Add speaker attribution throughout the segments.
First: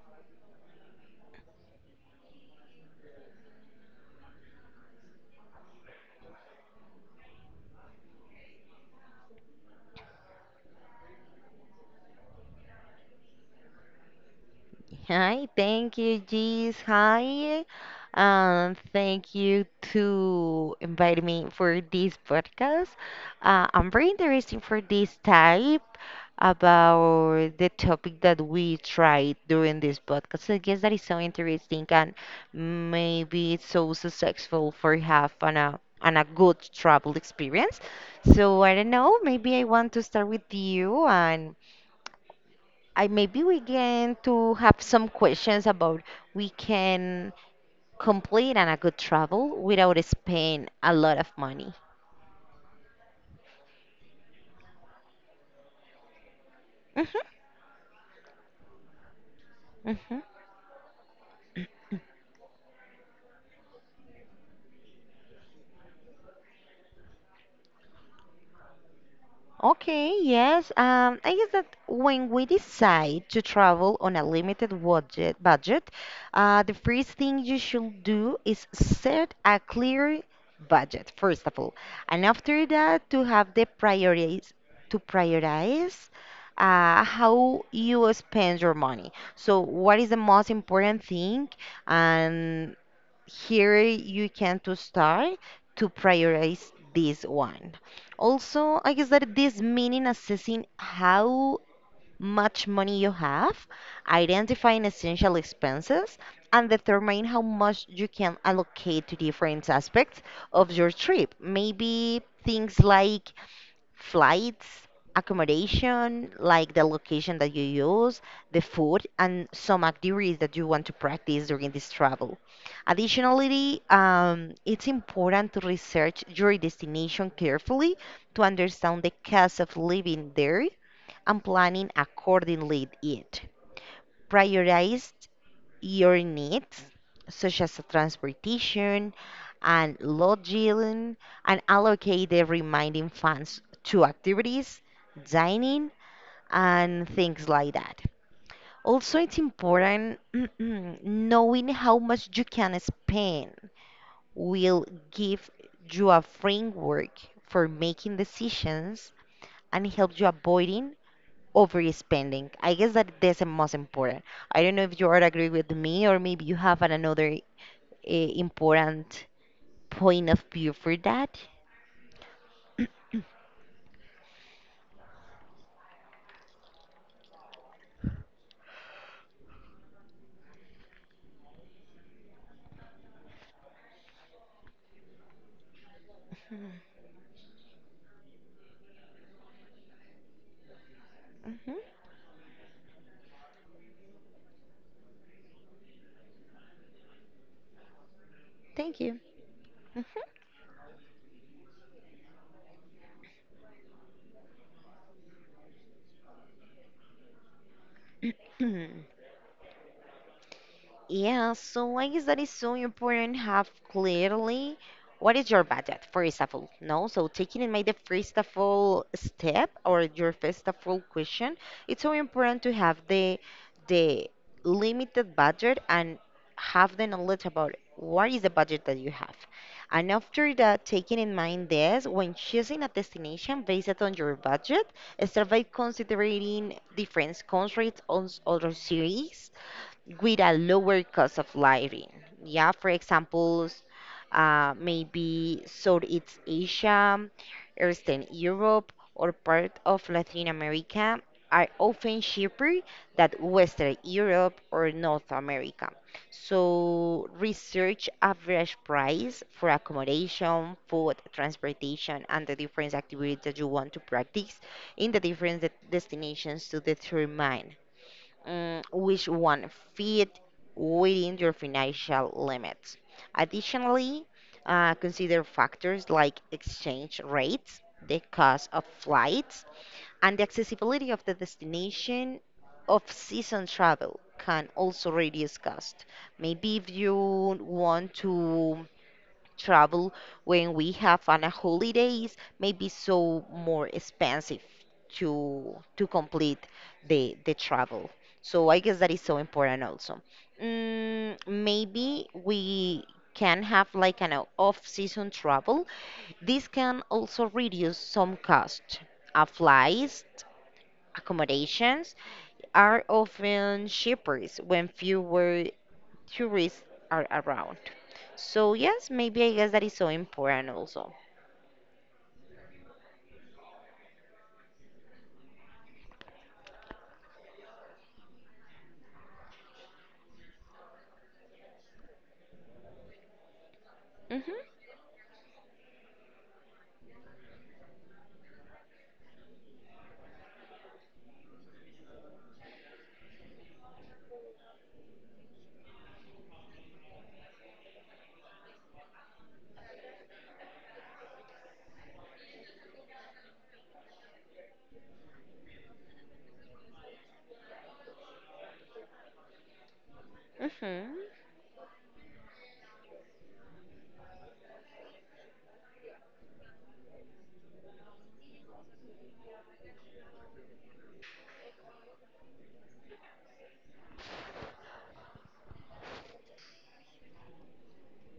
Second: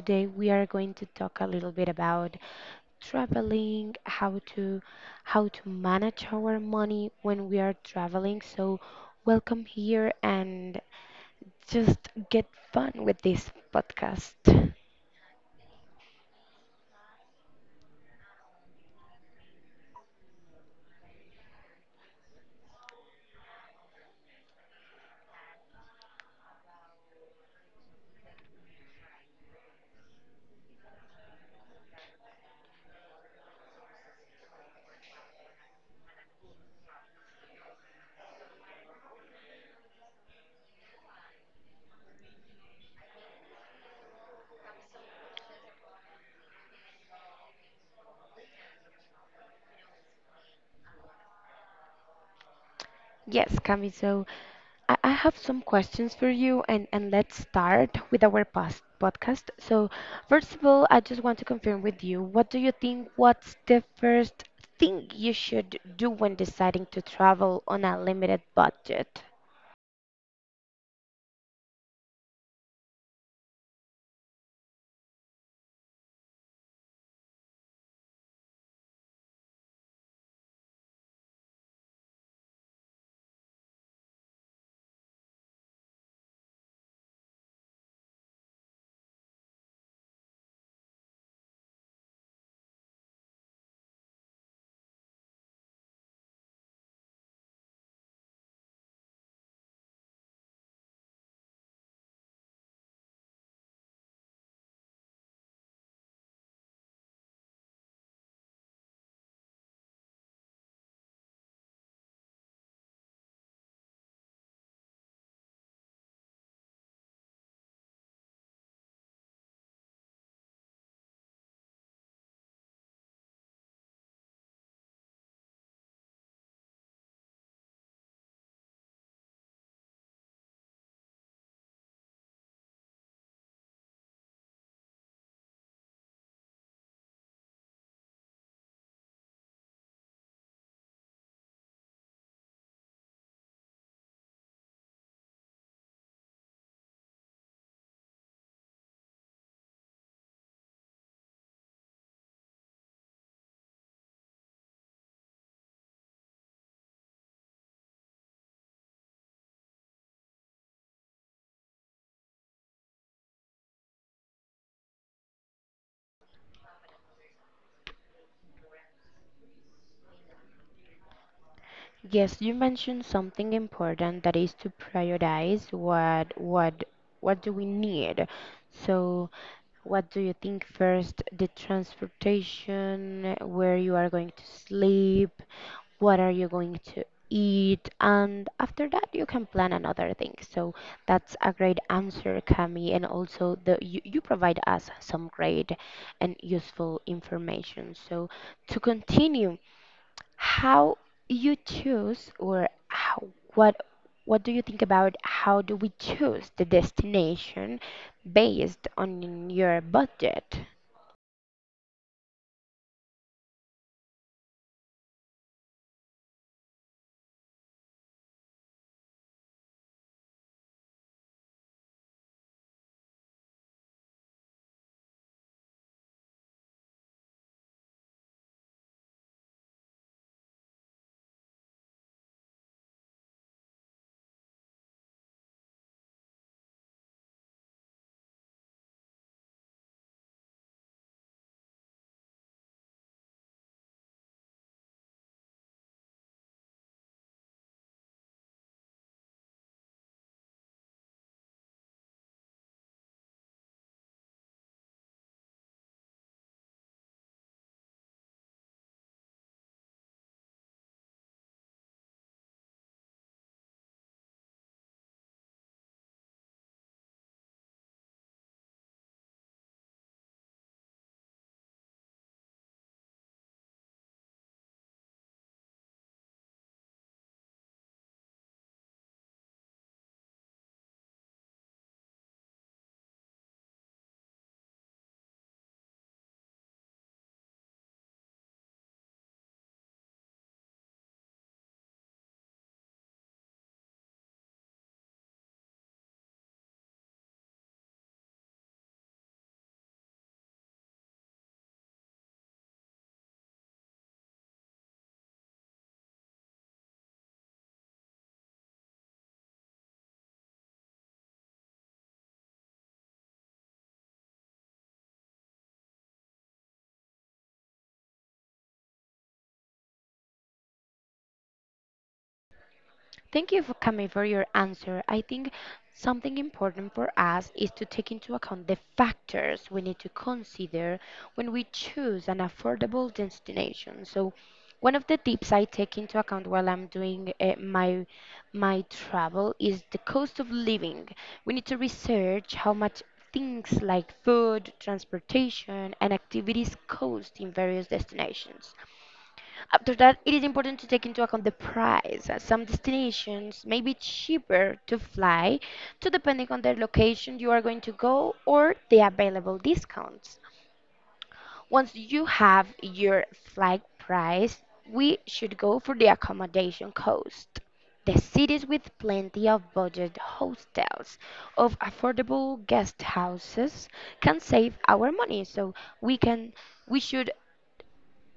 Speaker 1: Today we are going to talk a little bit about traveling, how to manage our money when we are traveling. So, welcome here and just get fun with this podcast.
Speaker 2: Hi, thank you, Jeez. Hi, thank you to invite me for this podcast. I'm very interested for this type about the topic that we tried during this podcast. I guess that is so interesting and maybe it's so successful for have an a and a good travel experience. So I don't know, maybe I want to start with you and I maybe we can to have some questions about we can complete and a good travel without spend a lot of money.
Speaker 1: Yes, Cami, so I have some questions for you and
Speaker 2: hmm
Speaker 1: let's start with our past podcast. So
Speaker 2: hmm
Speaker 1: first of all, I just want to confirm with you, what do you think, what's the first thing you should do when deciding to travel on a limited budget?
Speaker 2: Okay, yes. I guess that when we decide to travel on a limited budget, the first thing you should do is set a clear budget, first of all, and after that to have the priorities to prioritize how you spend your money. So, what is the most important thing, and here you can to start to prioritize this one. Also, I guess that this meaning assessing how much money you have, identifying essential expenses, and determine how much you can allocate to different aspects of your trip. Maybe things like flights, accommodation, like the location that you use, the food, and some activities that you want to practice during this travel. Additionally, it's important to research your destination carefully to understand the cost of living there and planning accordingly it. Prioritize your needs, such as transportation and lodging, and allocate the remaining funds to activities, dining, and things like that. Also, it's important knowing how much you can spend will give you a framework for making decisions and help you avoiding overspending. I guess that that's the most important. I don't know if you are agree with me or maybe you have an- another important point of view for that.
Speaker 1: Yes, you mentioned something important that is to prioritize what do we need. So, what do you think first? The transportation, where you are going to sleep, what are you going to eat, and after that you can plan another thing, so that's a
Speaker 2: Mhm.
Speaker 1: great answer, Cami. And also the you provide us some great and useful information. So to
Speaker 2: Thank you.
Speaker 1: continue how you choose, or how, what what do you think about how do we choose the destination based
Speaker 2: Mhm.
Speaker 1: on your budget?
Speaker 2: Yeah, so why is that is so important have clearly what is your budget, first of all? No, so taking in mind the first of all step or your first of all question, it's so important to have the limited budget and have the knowledge about what is the budget that you have. And after that, taking in mind this, when choosing a destination based on your budget, start by considering different countries or other cities with a lower cost of living. Yeah, for examples, maybe Southeast Asia, Eastern Europe, or part of Latin America are often cheaper than Western Europe or North America. So research average price for accommodation, food, transportation, and the different activities that you want to practice in the different de- destinations to determine which one fit within your financial limits. Additionally, consider factors like exchange rates, the cost of flights, and the accessibility of the destination of season travel can also reduce cost. Maybe if you want to travel when we have on a holidays may be so more expensive to complete the travel. So I guess that is so important also. Maybe we can have like an off-season travel. This can also reduce some cost. Flights, accommodations are often cheaper when fewer tourists are around. So yes, maybe I guess that is so important also.
Speaker 1: Thank you for coming for your answer. I think something important for us is to take into account the factors we need to consider when we choose an affordable destination. So,
Speaker 2: Mhm.
Speaker 1: one of the tips I take into account while I'm doing my travel is the cost of living. We need to research how much things like food, transportation, and activities cost in various destinations. After that, it is important to take into account the price. As Some destinations may be cheaper to fly, to depending on the location you are going to go or the available discounts.
Speaker 2: Mhm.
Speaker 1: Once you have your flight price, we should go for the accommodation cost. The cities with plenty of budget hostels of affordable guest houses can save our money, so we can we should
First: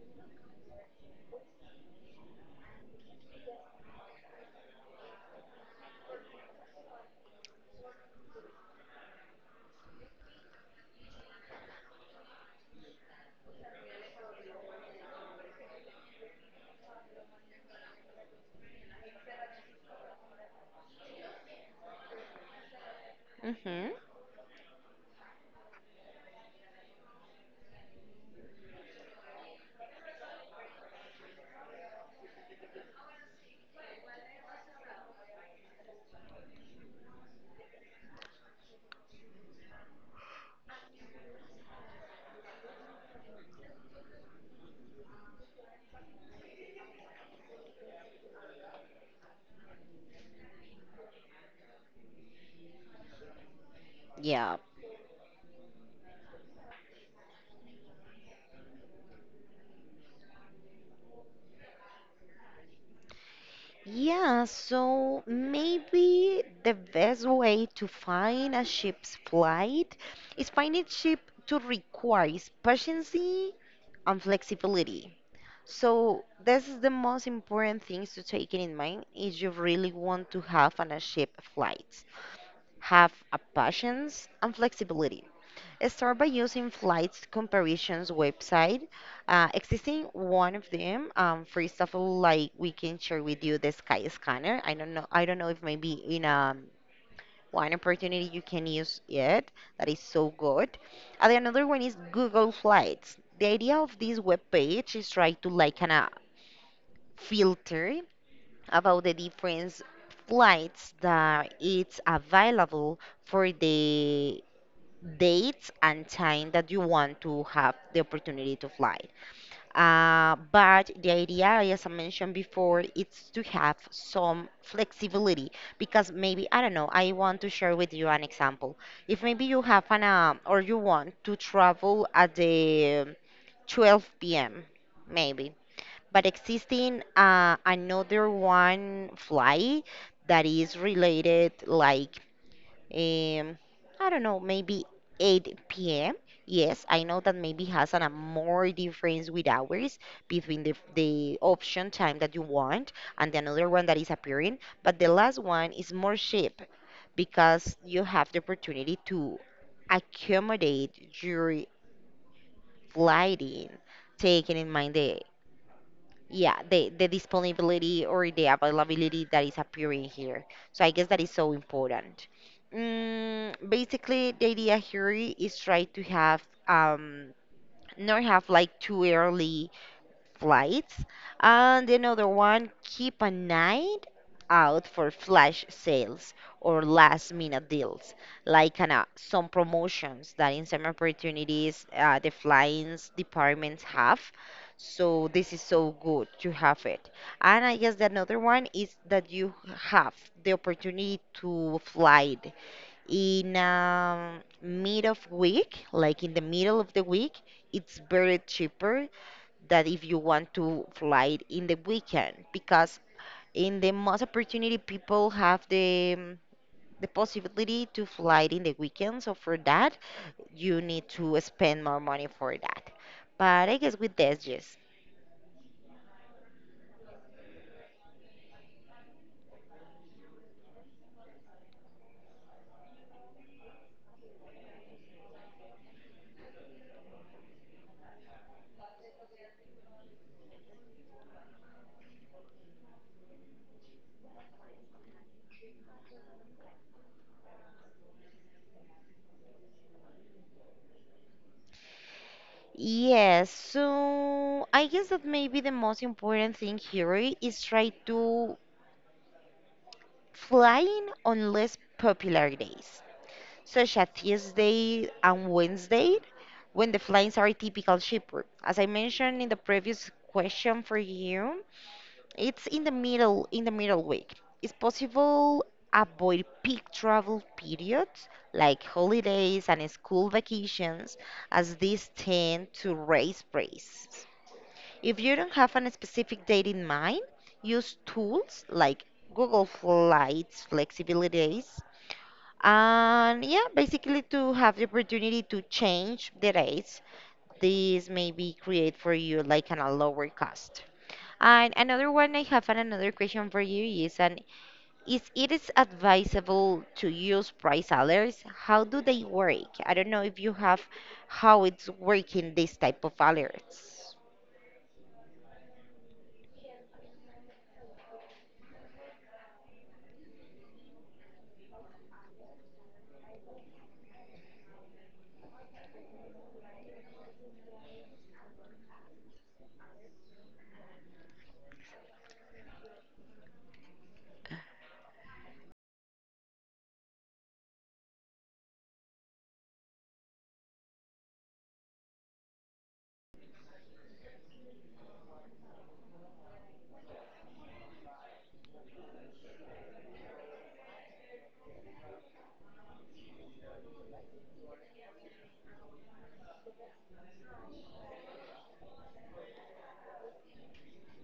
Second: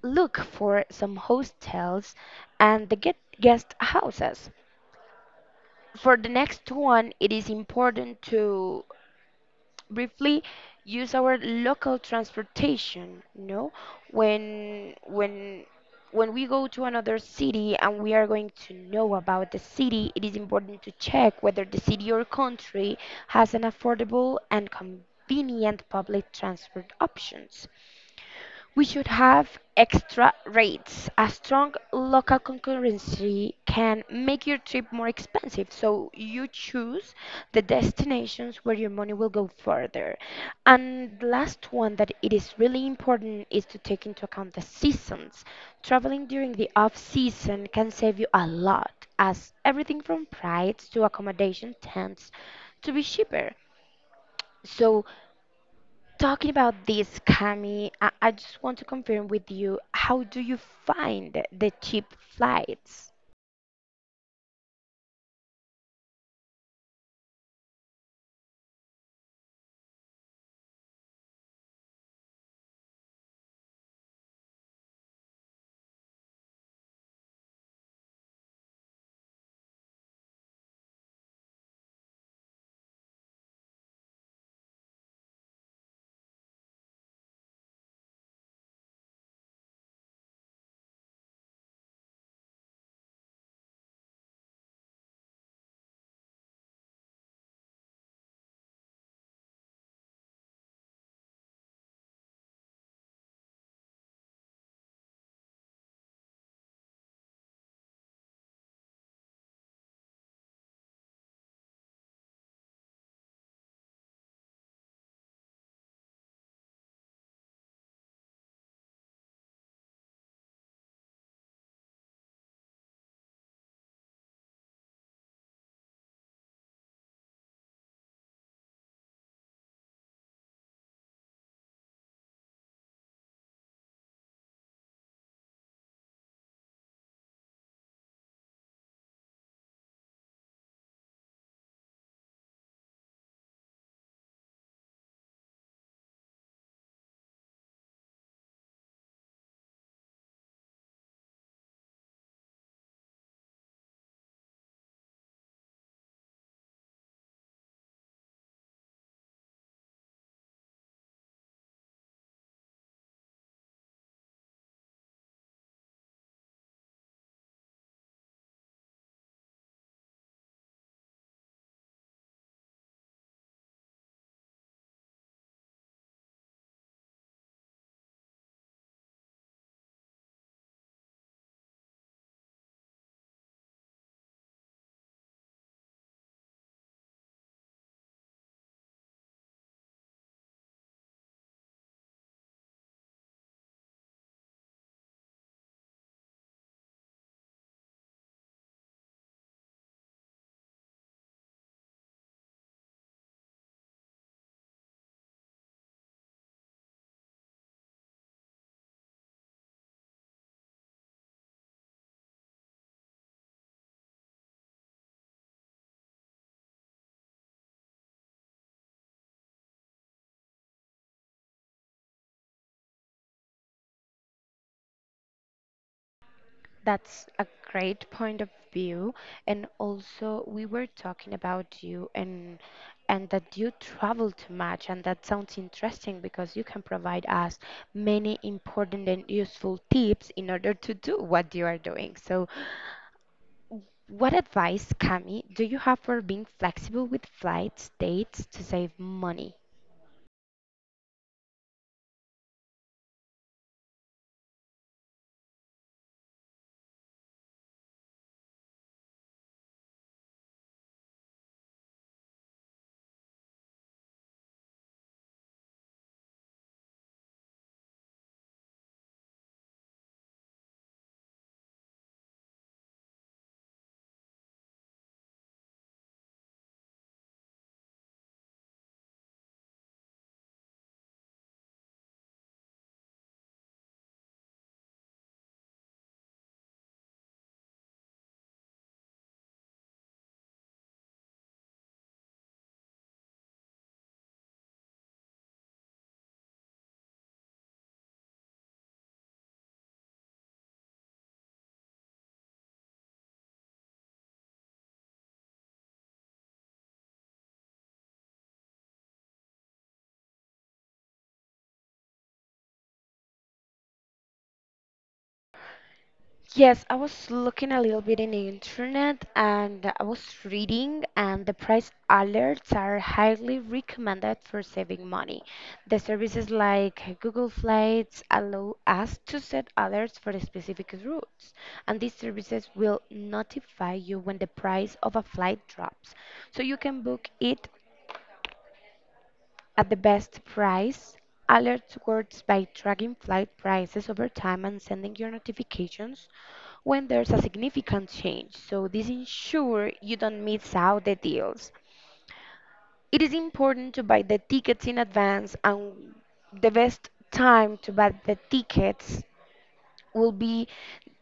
Speaker 1: look for some hostels and the get guest houses. For the next one, it is important to briefly use our local transportation, no? When when when we go to another city and we are going to know about the city, it is important to check whether the city or country has an
Speaker 2: Mhm.
Speaker 1: affordable and convenient public transport options. We should have extra rates. A strong local concurrency can make your trip more expensive, so you choose the destinations where your money will go further. And the last one that it is really important is to take into account the seasons. Traveling during the off season can save you a lot, as everything from flights to accommodation tends to be cheaper.
Speaker 2: Yeah.
Speaker 1: So talking about this, Cami, I just want to confirm with you, how do you find the cheap flights?
Speaker 2: Yeah, so maybe the best way to find a ship's flight is finding ship to requires patience and flexibility. So this is the most important things to take in mind if you really want to have an a ship flight. Have a patience and flexibility. Start by using flights comparisons website. Existing one of them. For example, like we can share with you the Sky Scanner. I don't know. I don't know if maybe in a one opportunity you can use it. That is so good. And then another one is Google Flights. The idea of this web page is try to like kind of filter about the different flights that it's available for the dates and time that you want to have the opportunity to fly. But the idea, as I mentioned before, it's to have some flexibility because maybe, I don't know, I want to share with you an example. If maybe you have or you want to travel at the 12 p.m., maybe, but existing another one flight that is related like um, I don't know, maybe 8 p.m. Yes, I know that maybe has an, a more difference with hours between the option time that you want and the another one that is appearing, but the last one is more cheap because you have the opportunity to accommodate your flighting, taking in mind the yeah, the disponibility or the availability that is appearing here. So I guess that is so important. Basically, the idea here is try to have not have like too early flights. And another one, keep an eye out for flash sales or last minute deals, like kinda some promotions that in some opportunities the flying departments have. So this is so good to have it. And I guess the another one is that you have the opportunity to fly in mid of week, like in the middle of the week. It's very cheaper that if you want to fly it in the weekend because in the most opportunity people have the possibility to fly it in the weekend so for that you need to spend more money for that but I guess with this yes
Speaker 1: That's a great point of view. And also, we were talking about you and that you travel too much, and that sounds interesting because you can provide us many important and useful tips in order to do what you are doing. So, what advice, Cami, do you have for being flexible with flights, dates to save money?
Speaker 2: yes so I guess that maybe the most important thing here I- is try to flying on less popular days such as Tuesday and Wednesday, when the flights are typical cheaper. As I mentioned in the previous question for you, it's in the middle week. It's possible avoid peak travel periods like holidays and school vacations as these tend to raise prices. If you don't have a specific date in mind, use tools like Google Flights Flexibilities and yeah, basically to have the opportunity to change the rates, this maybe create for you like an, a lower cost. And another one I have and another question for you is and is it is advisable to use price alerts? How do they work? I don't know if you have how it's working this type of alerts.
Speaker 1: Yes, I was looking a little bit in the internet and I was reading, and the price alerts are highly recommended for saving money. The services like Google Flights allow us to set alerts for specific routes, and these services will notify you when the price of a flight drops. So you can book it at the best price. Alerts works by tracking flight prices over time and sending your notifications when there's a significant change, so this ensures you don't miss out the deals. It is important to buy the tickets in advance, and the best time to buy the tickets will be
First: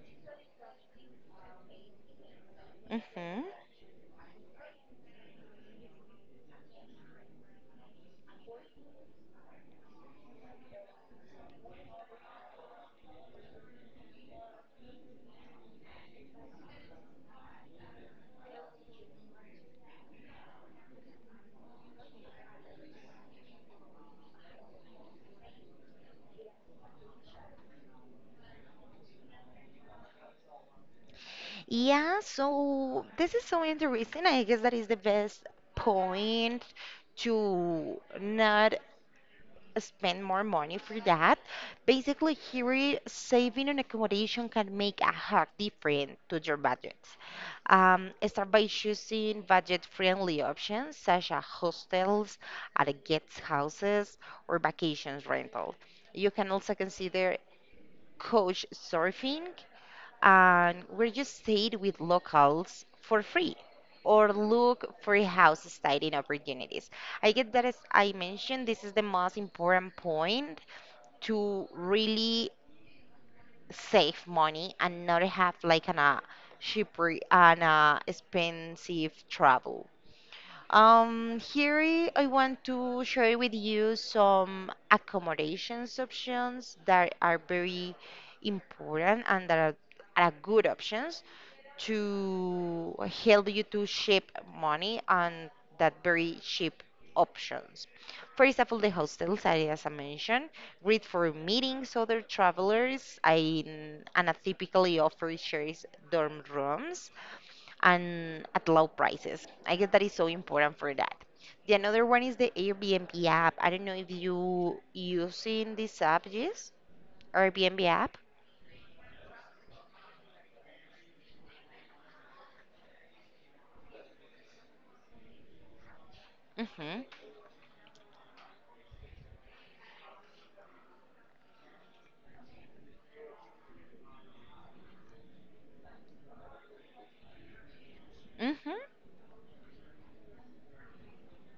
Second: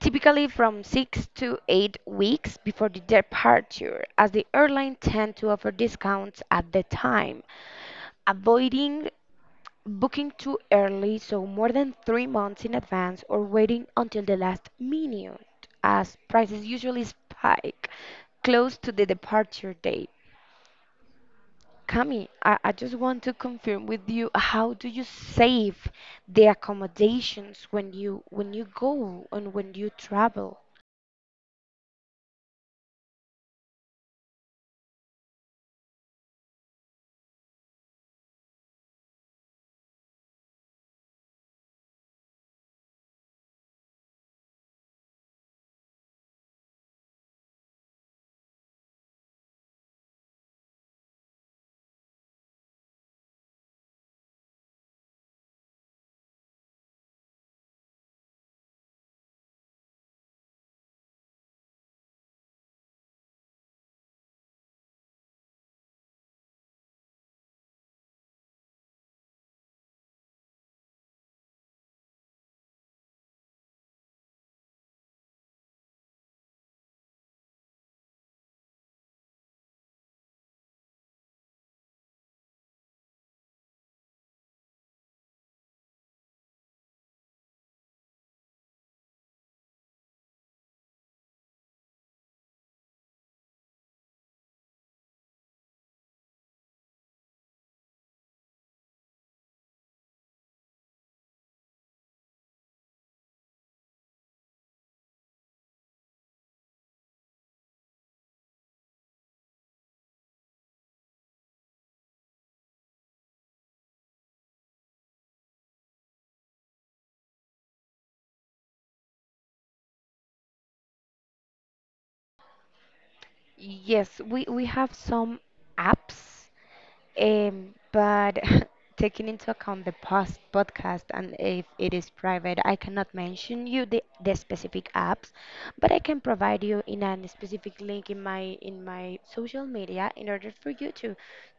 Speaker 1: typically from 6 to 8 weeks before the
Speaker 2: Hmm.
Speaker 1: departure, as the airline tend to offer discounts at the time, avoiding booking too early, so more than 3 months in advance, or waiting until the last minute, as prices usually spike close to the departure date. Cami, I just want to confirm with you, how do you save the accommodations when you go and when you travel?
Speaker 2: Yeah, so this is so interesting. I guess that is the best point to not spend more money for that. Basically, here, saving on accommodation can make a hard difference to your budget. Start by choosing budget-friendly options such as hostels, at guest houses, or vacations rental. You can also consider coach surfing, and where you stayed with locals for free or look for house styling opportunities. I get that as I mentioned, this is the most important point to really save money and not have like an cheaper and expensive travel. Here I want to share with you some accommodations options that are very important and that are good options to help you to ship money and that very cheap options. For example, the hostels, I- as I mentioned, great for meetings other travelers and typically offer shares dorm rooms and at low prices. I guess that is so important for that. The another one is the Airbnb app. I don't know if you using this app, yes? Airbnb app?
Speaker 1: Yes, we have some apps.
Speaker 2: Mm-hmm.
Speaker 1: But taking into account the past podcast and if it is private, I cannot mention you the specific apps, but I can provide you in a specific link in my
Speaker 2: Mm-hmm.
Speaker 1: in my social media in order for you to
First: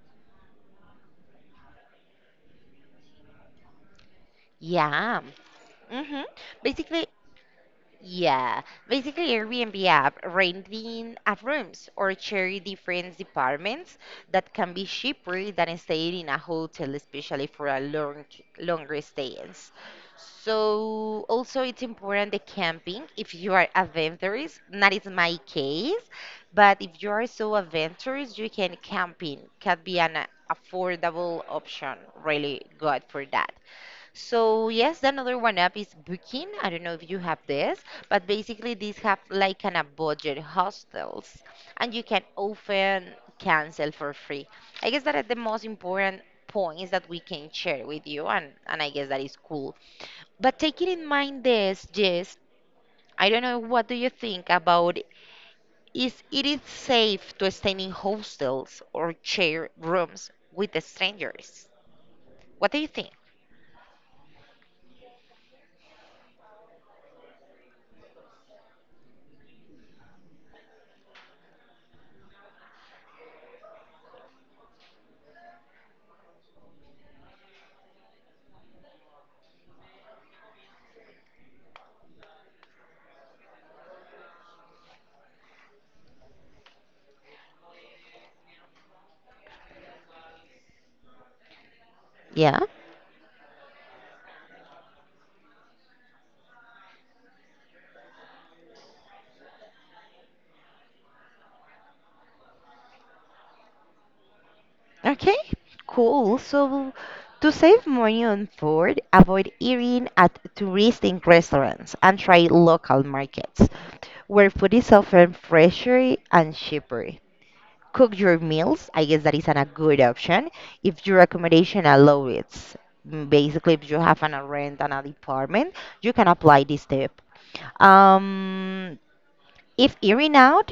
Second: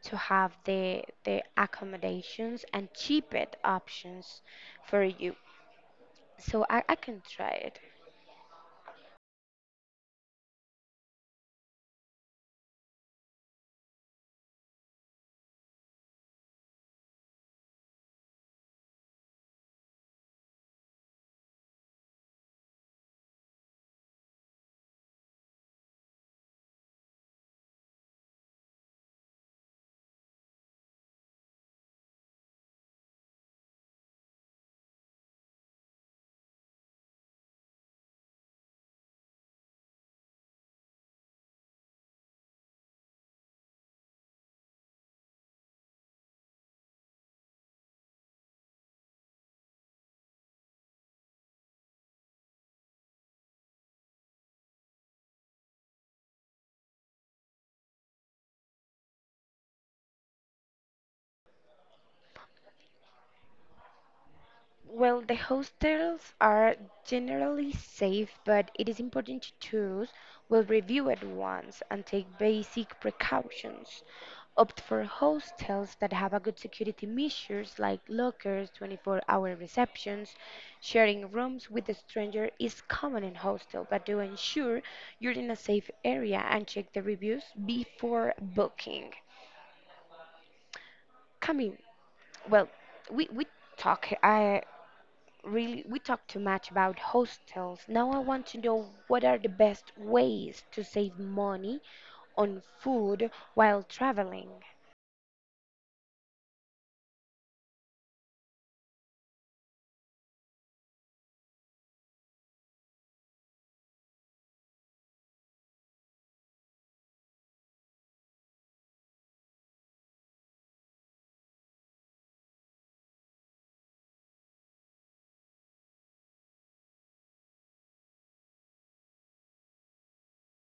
Speaker 1: have the accommodations and cheapest options for
Speaker 2: Yeah.
Speaker 1: you.
Speaker 2: Mm-hmm.
Speaker 1: So I
Speaker 2: Basically,
Speaker 1: can try it.
Speaker 2: yeah, basically Airbnb app renting of rooms or sharing different departments that can be cheaper than staying in a hotel, especially for a long longer stays. So also it's important the camping if you are adventurous. That is my case, but if you are so adventurous, you can camping can be an affordable option. Really good for that. So yes, the another one app is Booking. I don't know if you have this, but basically these have like an a budget hostels, and you can often cancel for free. I guess that are the most important points that we can share with you, and I guess that is cool. But taking in mind this, Jess, I don't know what do you think about is it is safe to stay in hostels or share rooms with strangers? What do you think?
Speaker 1: Well, the hostels are generally safe, but it is important to choose. Well, review at once and take basic precautions. Opt for hostels that have a good security measures like lockers, 24-hour receptions. Sharing rooms with a stranger is common in hostel, but do ensure you're in a safe area and check the reviews before booking. Coming,
Speaker 2: Yeah.
Speaker 1: well, we talk. I really we talked too much about hostels. Now I want to know what are the best ways to save money on food while traveling.
Speaker 2: Okay, cool. So, to save money on food, avoid eating at touristic restaurants and try local markets where food is often fresher and cheaper. Cook your meals. I guess that is an- a good option if your accommodation allows it. Basically, if you have an a rent and a department, you can apply this tip. Um, if hearing out,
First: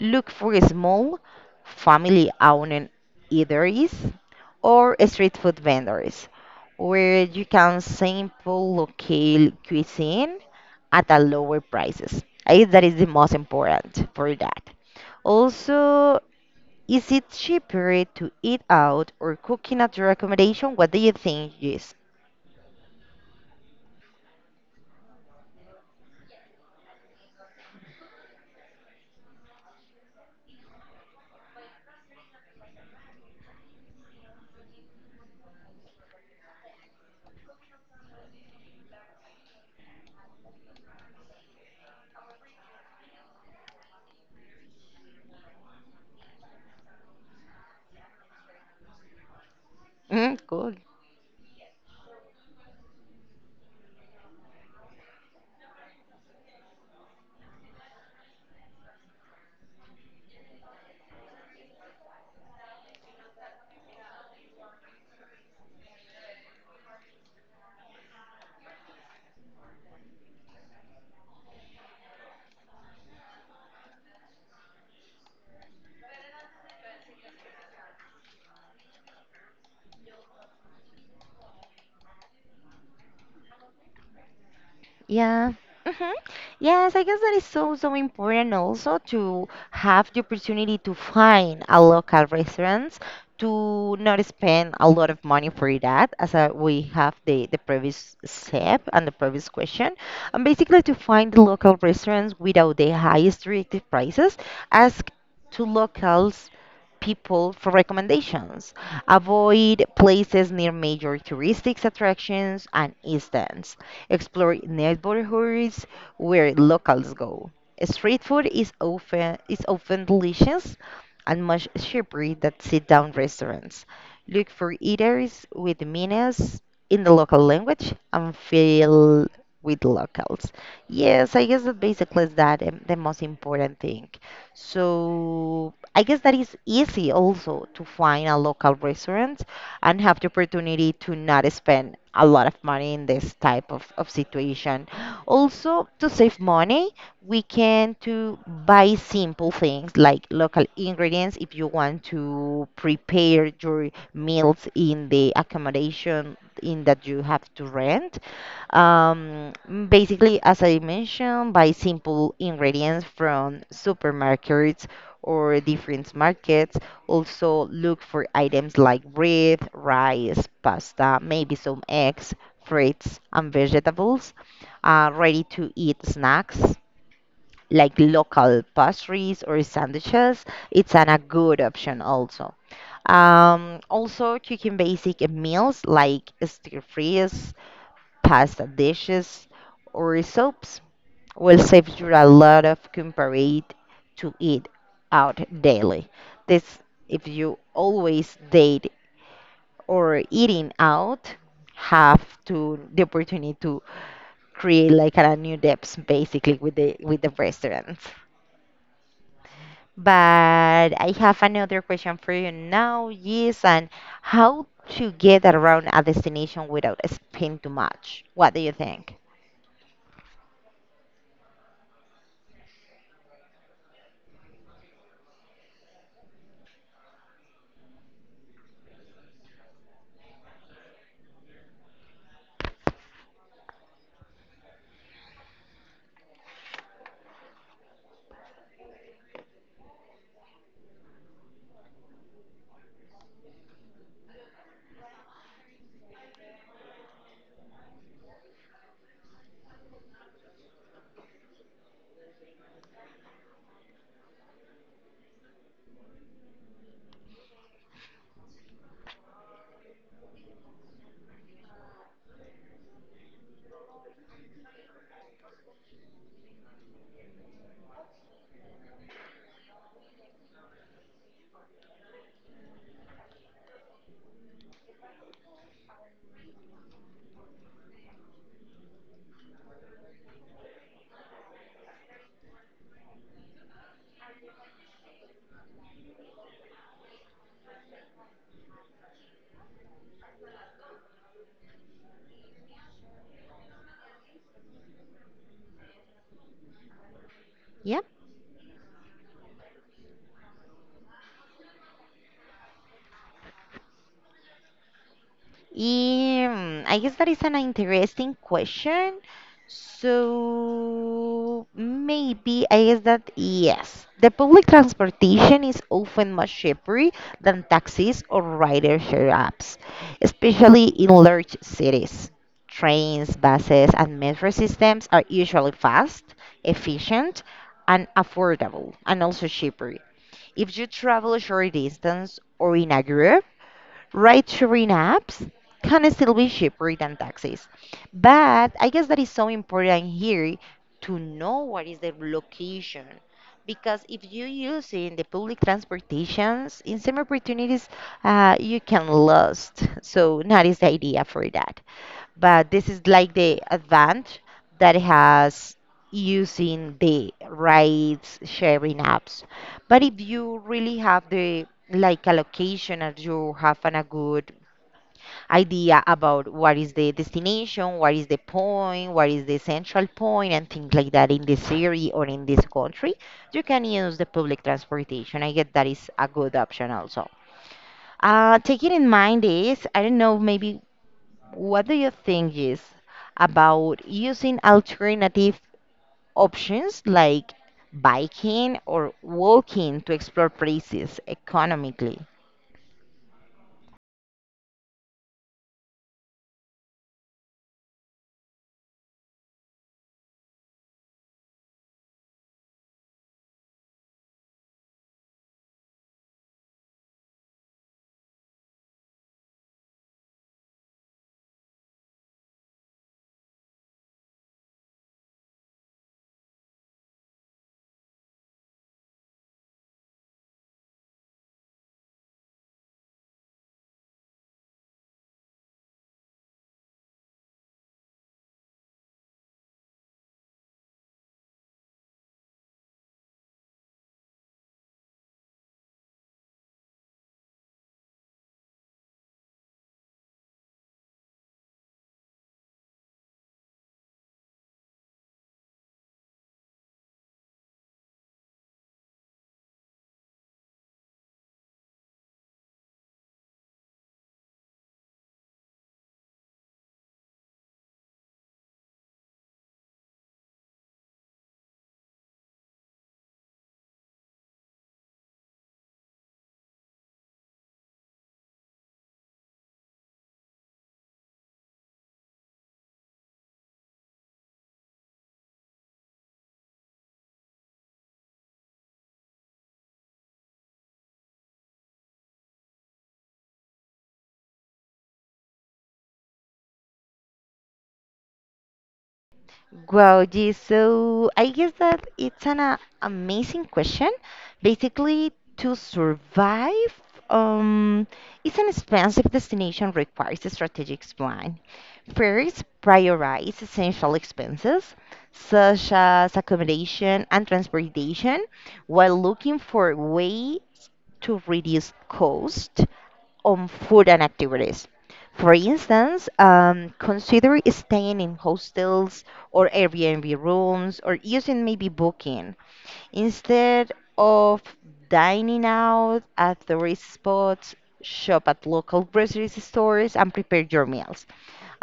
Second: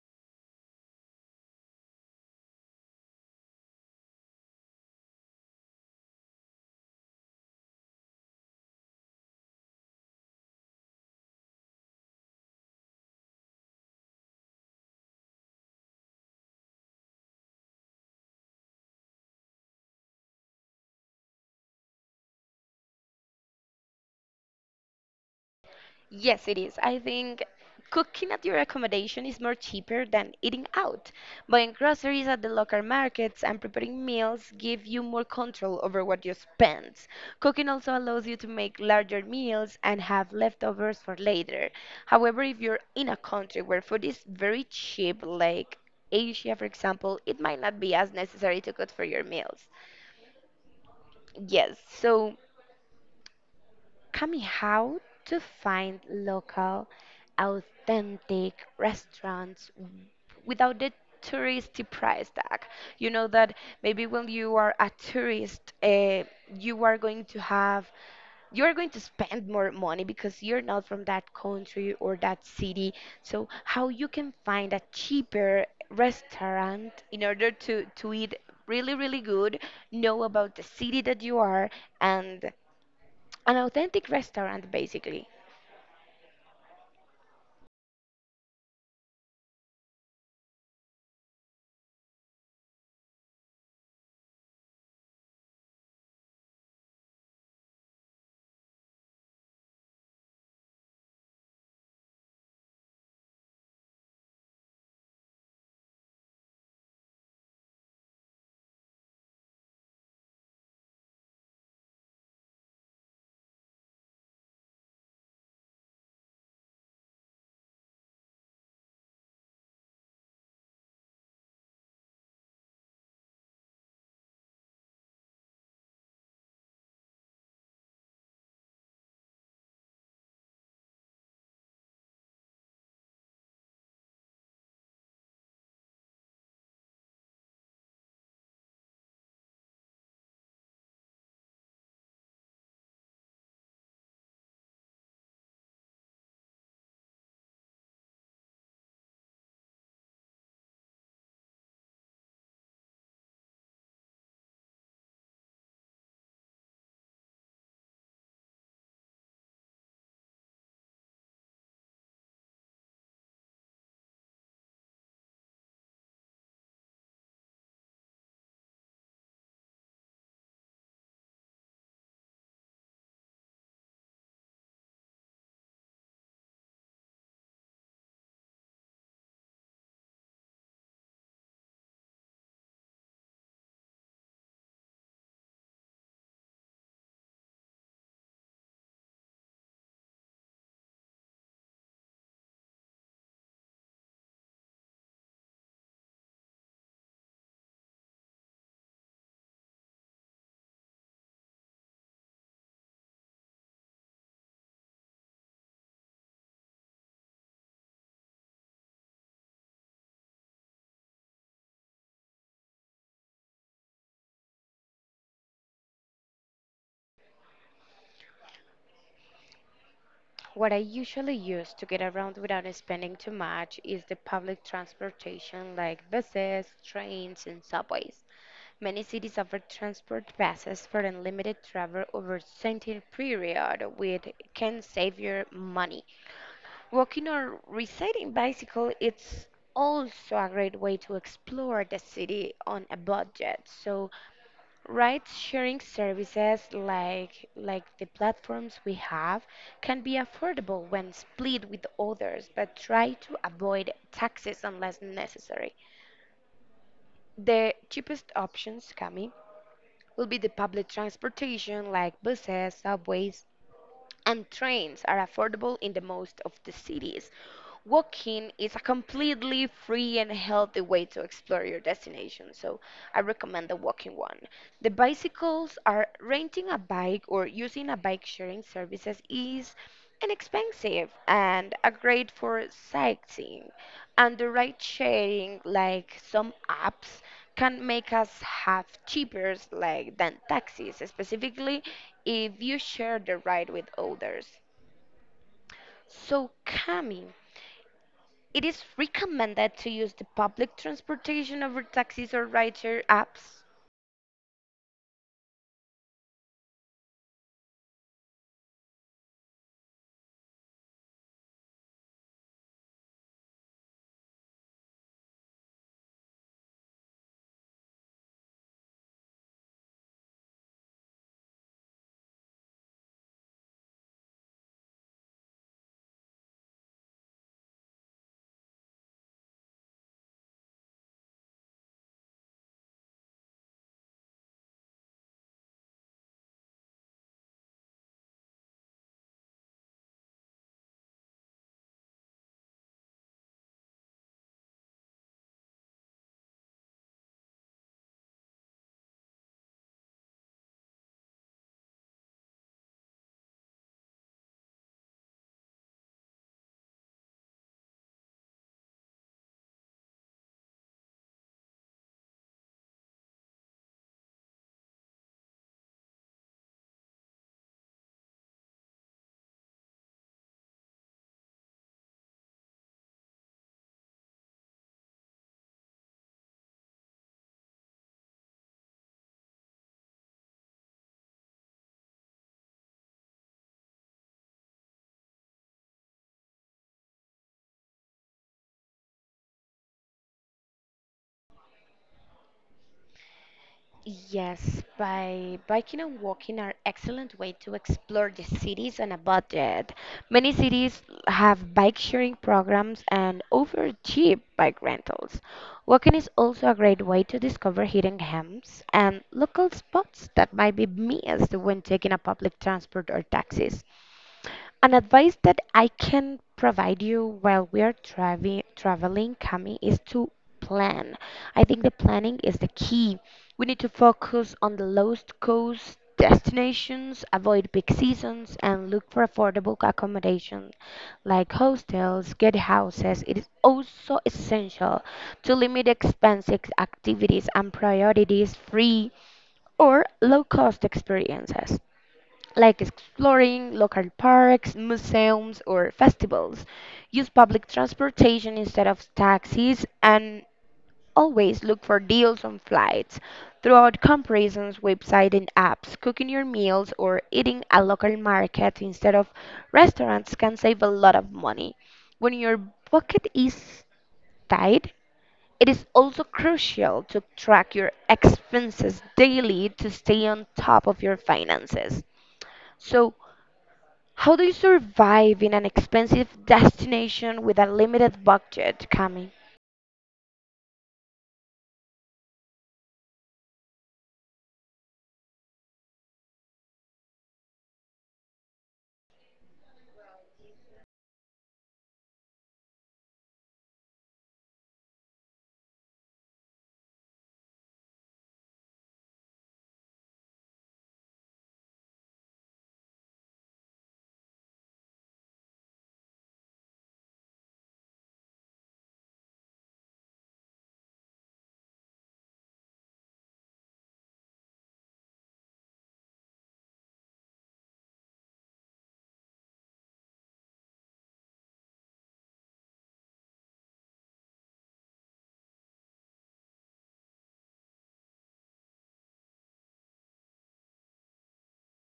Speaker 2: look for small, family owned eateries or street food vendors where you can sample local cuisine at a lower prices. I think that is the most important for that. Also, is it cheaper to eat out or cooking at your accommodation? What do you think, Jess?
Speaker 1: Yes, it is. I think cooking at your accommodation is more cheaper than eating out. Buying groceries at the local markets and preparing meals give you more control over what you spend. Cooking also allows you to make larger meals and have leftovers for later. However, if you're in a country where food is very cheap, like Asia, for example, it might not be as necessary to cook for your meals.
Speaker 2: Mm, cool.
Speaker 1: Yes, so coming how to find local authentic restaurants without the touristy price tag. You know that maybe when you are a tourist, you are going to have you are going to spend more money because you're not from that country or that city. So how you can find a cheaper restaurant in order to eat really good, know about the city that you are, and an authentic restaurant basically.
Speaker 2: Yeah. hmm Yes, I guess that is so, so important also to have the opportunity to find a local restaurants, to not spend a lot of money for that, as we have the previous step and the previous question, and basically to find the local restaurants without the highest reactive prices, ask to locals people for recommendations. Avoid places near major touristic attractions and instance. Explore neighborhoods where locals go. Street food is often delicious and much cheaper than sit-down restaurants. Look for eaters with menus in the local language and fill with locals. Yes, I guess that basically is that the most important thing. So I guess that is easy also to find a local restaurant and have the opportunity to not spend a lot of money in this type of situation. Also, to save money, we can to buy simple things like local ingredients if you want to prepare your meals in the accommodation in that you have to rent um, basically, as I mentioned, buy simple ingredients from supermarkets or different markets. Also, look for items like bread, rice, pasta, maybe some eggs, fruits, and vegetables. Ready to eat snacks like local pastries or sandwiches. It's an, a good option also. Also, cooking basic meals like stir fries, pasta dishes or soaps will save you a lot of comparate to eat out daily. This if you always date or eating out have to the opportunity to create like a new depths basically with the restaurants. But I have another question for you now. Yes, and how to get around a destination without spending too much? What do you think?
Speaker 1: What I usually use to get around without spending too much is the public transportation like buses, trains, and subways. Many cities offer transport passes for unlimited travel over a certain period, which can save your money. Walking or riding bicycle it's also a great way to explore the city on a budget. So ride-sharing services like the platforms we have can be affordable when split with others, but try to avoid taxes unless necessary. The cheapest options coming will be the public transportation like buses, subways, and trains are affordable in the most of the cities. Walking is a completely free and healthy way to explore your destination, so I recommend the walking one. The bicycles are renting a bike or using a bike sharing services is inexpensive and are great for sightseeing. And the ride sharing, like some apps, can make us have cheaper like than taxis, specifically if you share the ride with others. So, Cami, it is recommended to use the public transportation over taxis or rideshare apps.
Speaker 2: I guess that is an interesting question. So maybe I guess that yes, the public transportation is often much cheaper than taxis or rider share apps, especially in large cities. Trains, buses, and metro systems are usually fast, efficient, and affordable, and also cheaper. If you travel a short distance or in a group, ride-sharing apps can still be cheaper than taxis. But I guess that is so important here to know what is the location. Because if you use in the public transportations, in some opportunities, you can lost. So that is the idea for that but this is like the advantage that it has using the rides sharing apps. But if you really have the like allocation and you have an, a good idea about what is the destination, what is the point, what is the central point, and things like that in this area or in this country, you can use the public transportation. I get that is a good option also. Taking in mind this, I don't know, maybe what do you think is about using alternative options like biking or walking to explore places economically?
Speaker 1: Yes, by biking and walking are excellent way to explore the cities on a budget. Many cities have bike sharing programs and offer cheap bike rentals. Walking is also a great way to discover hidden gems and local spots that might be missed when taking a public transport or taxis. An advice that I can provide you while we are traveling, Cami, is to plan. I think the planning is the key. We need to focus on the lowest cost destinations, avoid peak seasons, and look for affordable accommodation like hostels, guest houses. It is also essential to limit expensive activities and priorities free or low cost experiences like exploring local parks, museums, or festivals. Use public transportation instead of taxis and always look for deals on flights. Throw out comparisons, websites, and apps. Cooking your meals or eating at local market instead of restaurants can save a lot of money. When your bucket is tight, it is also crucial to track your expenses daily to stay on top of your finances. So, how do you survive in an expensive destination with a limited budget, Cami?
Speaker 2: Wow, gee, so I guess that it's an amazing question. Basically, to survive, um, it's an expensive destination requires a strategic plan. First, prioritize essential expenses such as accommodation and transportation while looking for a way to reduce cost on food and activities. For instance, consider staying in hostels or Airbnb rooms or using maybe booking instead of dining out at tourist spots. Shop at local grocery stores and prepare your meals.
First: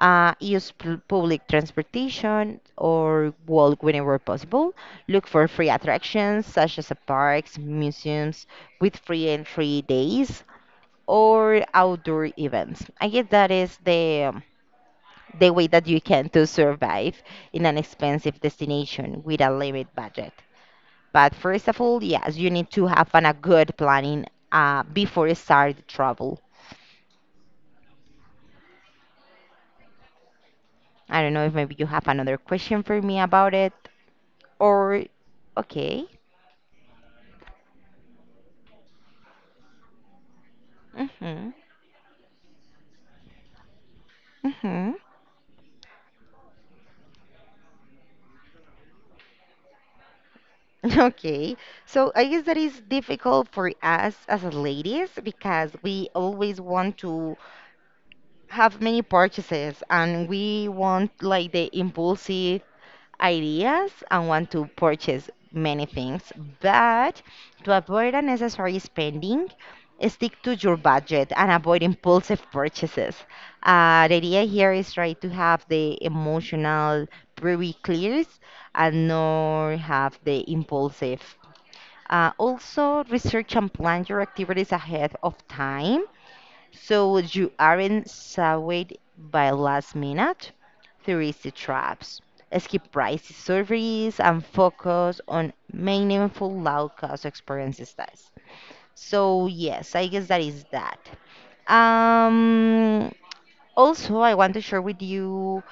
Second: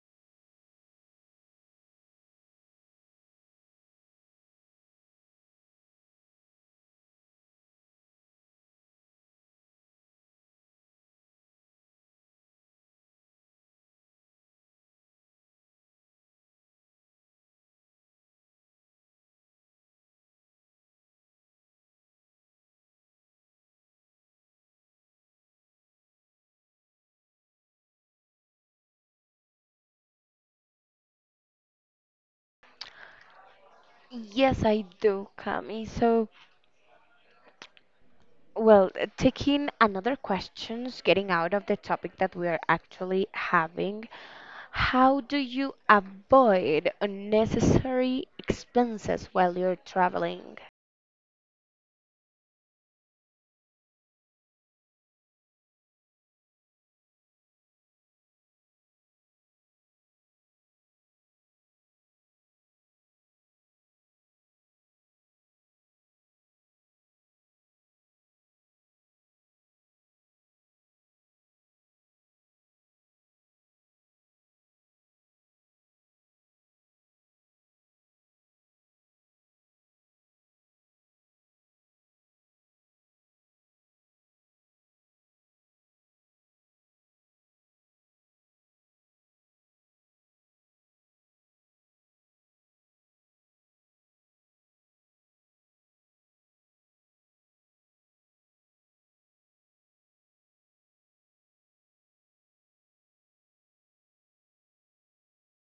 Speaker 2: Use public transportation or walk whenever possible. Look for free attractions such as parks, museums with free entry days or outdoor events. I guess that is the the way that you can to survive in an expensive destination with a limited budget. But first of all, yes, you need to have an, a good planning before you start the travel. I don't know if maybe you have another question for me about it
Speaker 1: Yes, I
Speaker 2: or
Speaker 1: do, Cami.
Speaker 2: okay.
Speaker 1: So, well, taking another questions, getting
Speaker 2: Mm-hmm.
Speaker 1: out of the topic that we are actually having,
Speaker 2: Mm-hmm.
Speaker 1: how do you avoid unnecessary expenses while you're traveling?
Speaker 2: Okay, so I guess that is difficult for us as ladies because we always want to have many purchases and we want like the impulsive ideas and want to purchase many things. But to avoid unnecessary spending, stick to your budget and avoid impulsive purchases. The idea here is try to have the emotional very clear and not have the impulsive. Also, research and plan your activities ahead of time so you aren't saved by last minute touristy traps. Skip pricey surveys and focus on meaningful low cost experiences. That's. So yes, I guess that is that. Um, Also, I want to share with you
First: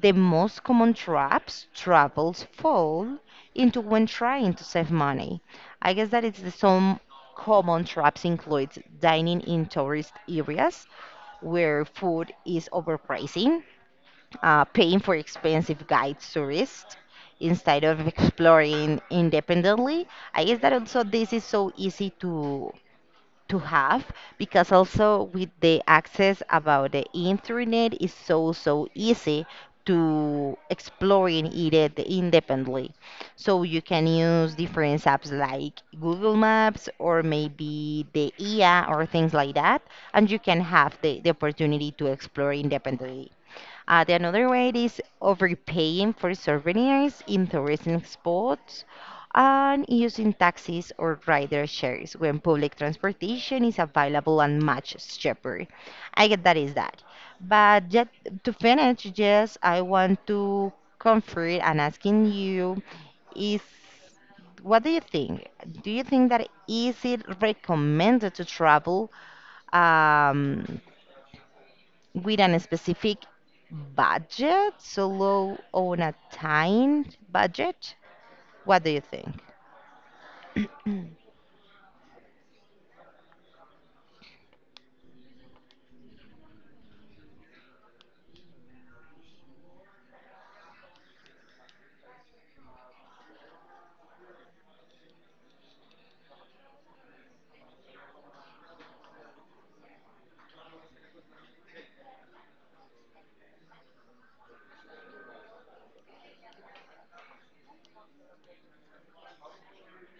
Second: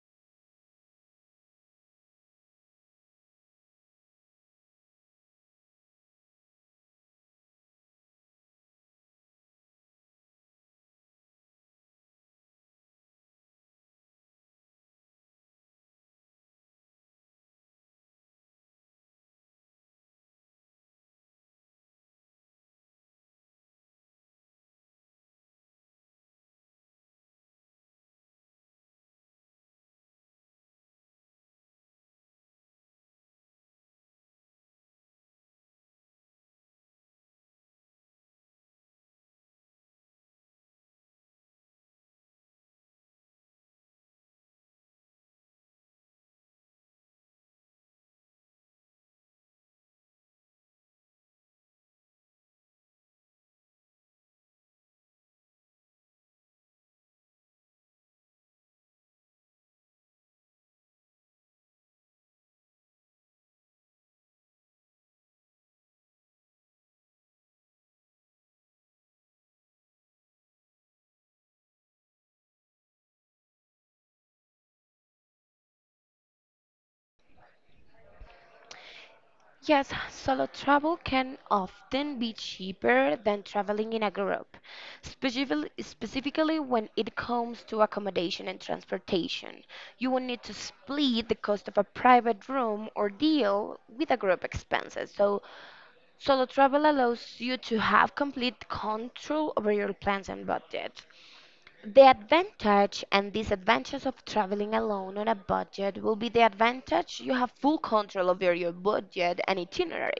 Speaker 2: the most common traps travelers fall into when trying to save money. I guess that is the some common traps includes dining in tourist areas where food is overpricing, paying for expensive guide tourists instead of exploring independently. I guess that also this is so easy to have because also with the access about the internet is so so easy to exploring it independently so you can use different apps like google maps or maybe the ia or things like that and you can have the opportunity to explore independently the another way is overpaying for souvenirs in tourism spots and using taxis or rider shares when public transportation is available and much cheaper. I get that is that. But yet, to finish, yes, I want to comfort and asking you is what do you think? Do you think that is it recommended to travel? Um, with a specific budget, so low on a timed budget. What do you think?
Speaker 1: Yes, solo travel can often be cheaper than traveling in a group, specifically when it comes to accommodation and transportation. You will need to split the cost of a private room or deal with a group expenses. So, solo travel allows you to have complete control over your plans and budget. The advantage and disadvantage of traveling alone on a budget will be the advantage you have full control over your budget and itinerary.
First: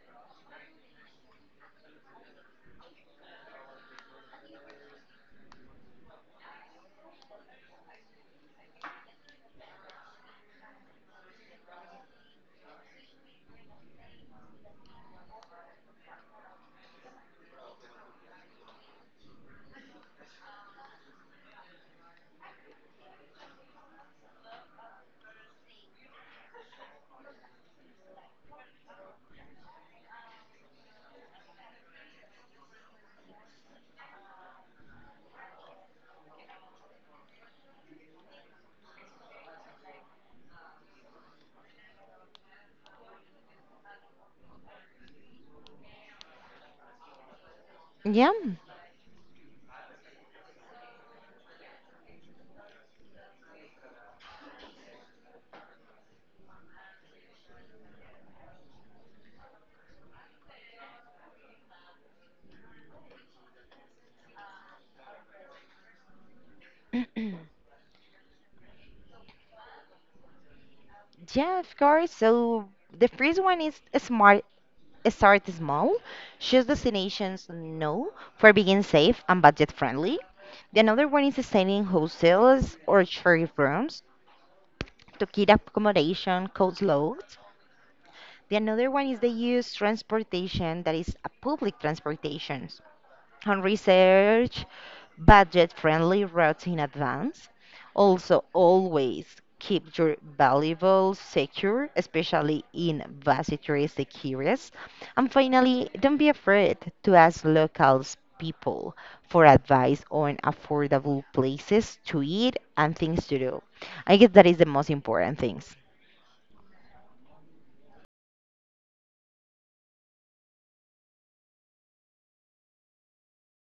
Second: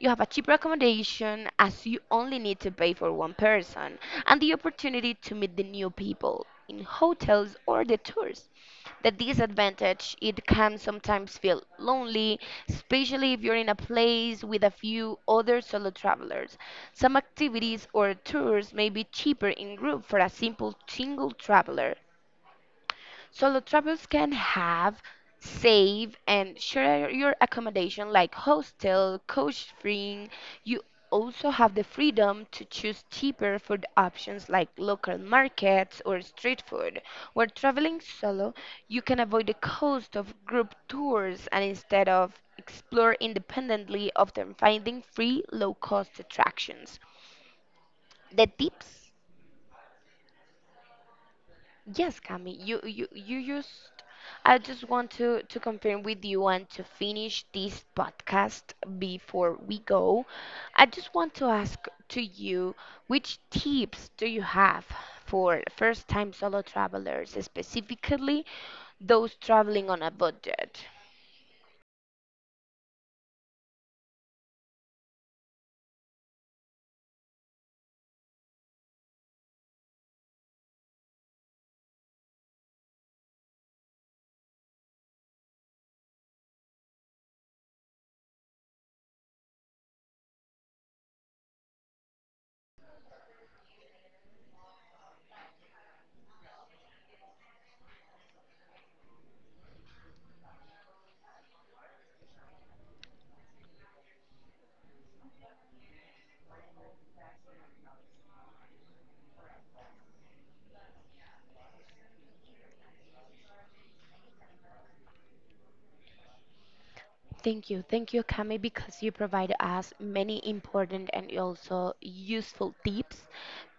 Speaker 1: You have a cheaper accommodation as you only need to pay for one person and the opportunity to meet the new people in hotels or the tours the disadvantage it can sometimes feel lonely, especially if you're in a place with a few other solo travelers. Some activities or tours may be cheaper in group for a simple single traveler, solo travelers can have, save, and share your accommodation like hostel, coach freeing. You also have the freedom to choose cheaper food options like local markets or street food. While traveling solo, you can avoid the cost of group tours and instead of explore independently, often finding free low-cost attractions.
Speaker 2: Yeah.
Speaker 1: The tips yes, Cami, you just I just want to confirm with you and to finish this podcast before we go. I just want to ask to you which tips do you have for first-time solo travelers, specifically those traveling on a budget?
Speaker 2: Yeah, of course. So the first one is smart. Start small, choose destinations no for being safe and budget friendly. The another one is staying in hostels or shared rooms to keep accommodation costs low. The another one is they use transportation that is a public transportation. And research budget-friendly routes in advance. Also, always keep your valuables secure, especially in busy touristic areas. And finally, don't be afraid to ask locals people for advice on affordable places to eat and things to do. I guess that is the most important things.
Speaker 1: Thank you. Thank you, Kami, because you provide us many important and also useful tips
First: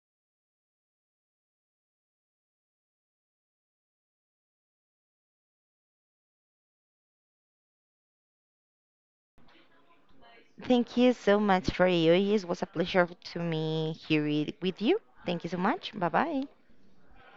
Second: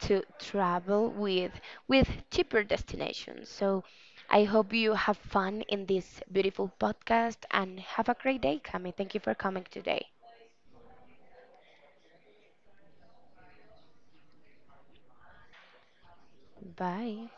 Speaker 1: to travel with cheaper destinations. So I hope you have fun in this beautiful podcast and have a great day, Kami. Thank you for coming today.
Speaker 2: Thank you so much for you. It was a pleasure to me here with you. Thank you so much. Bye bye.
Speaker 1: Bye.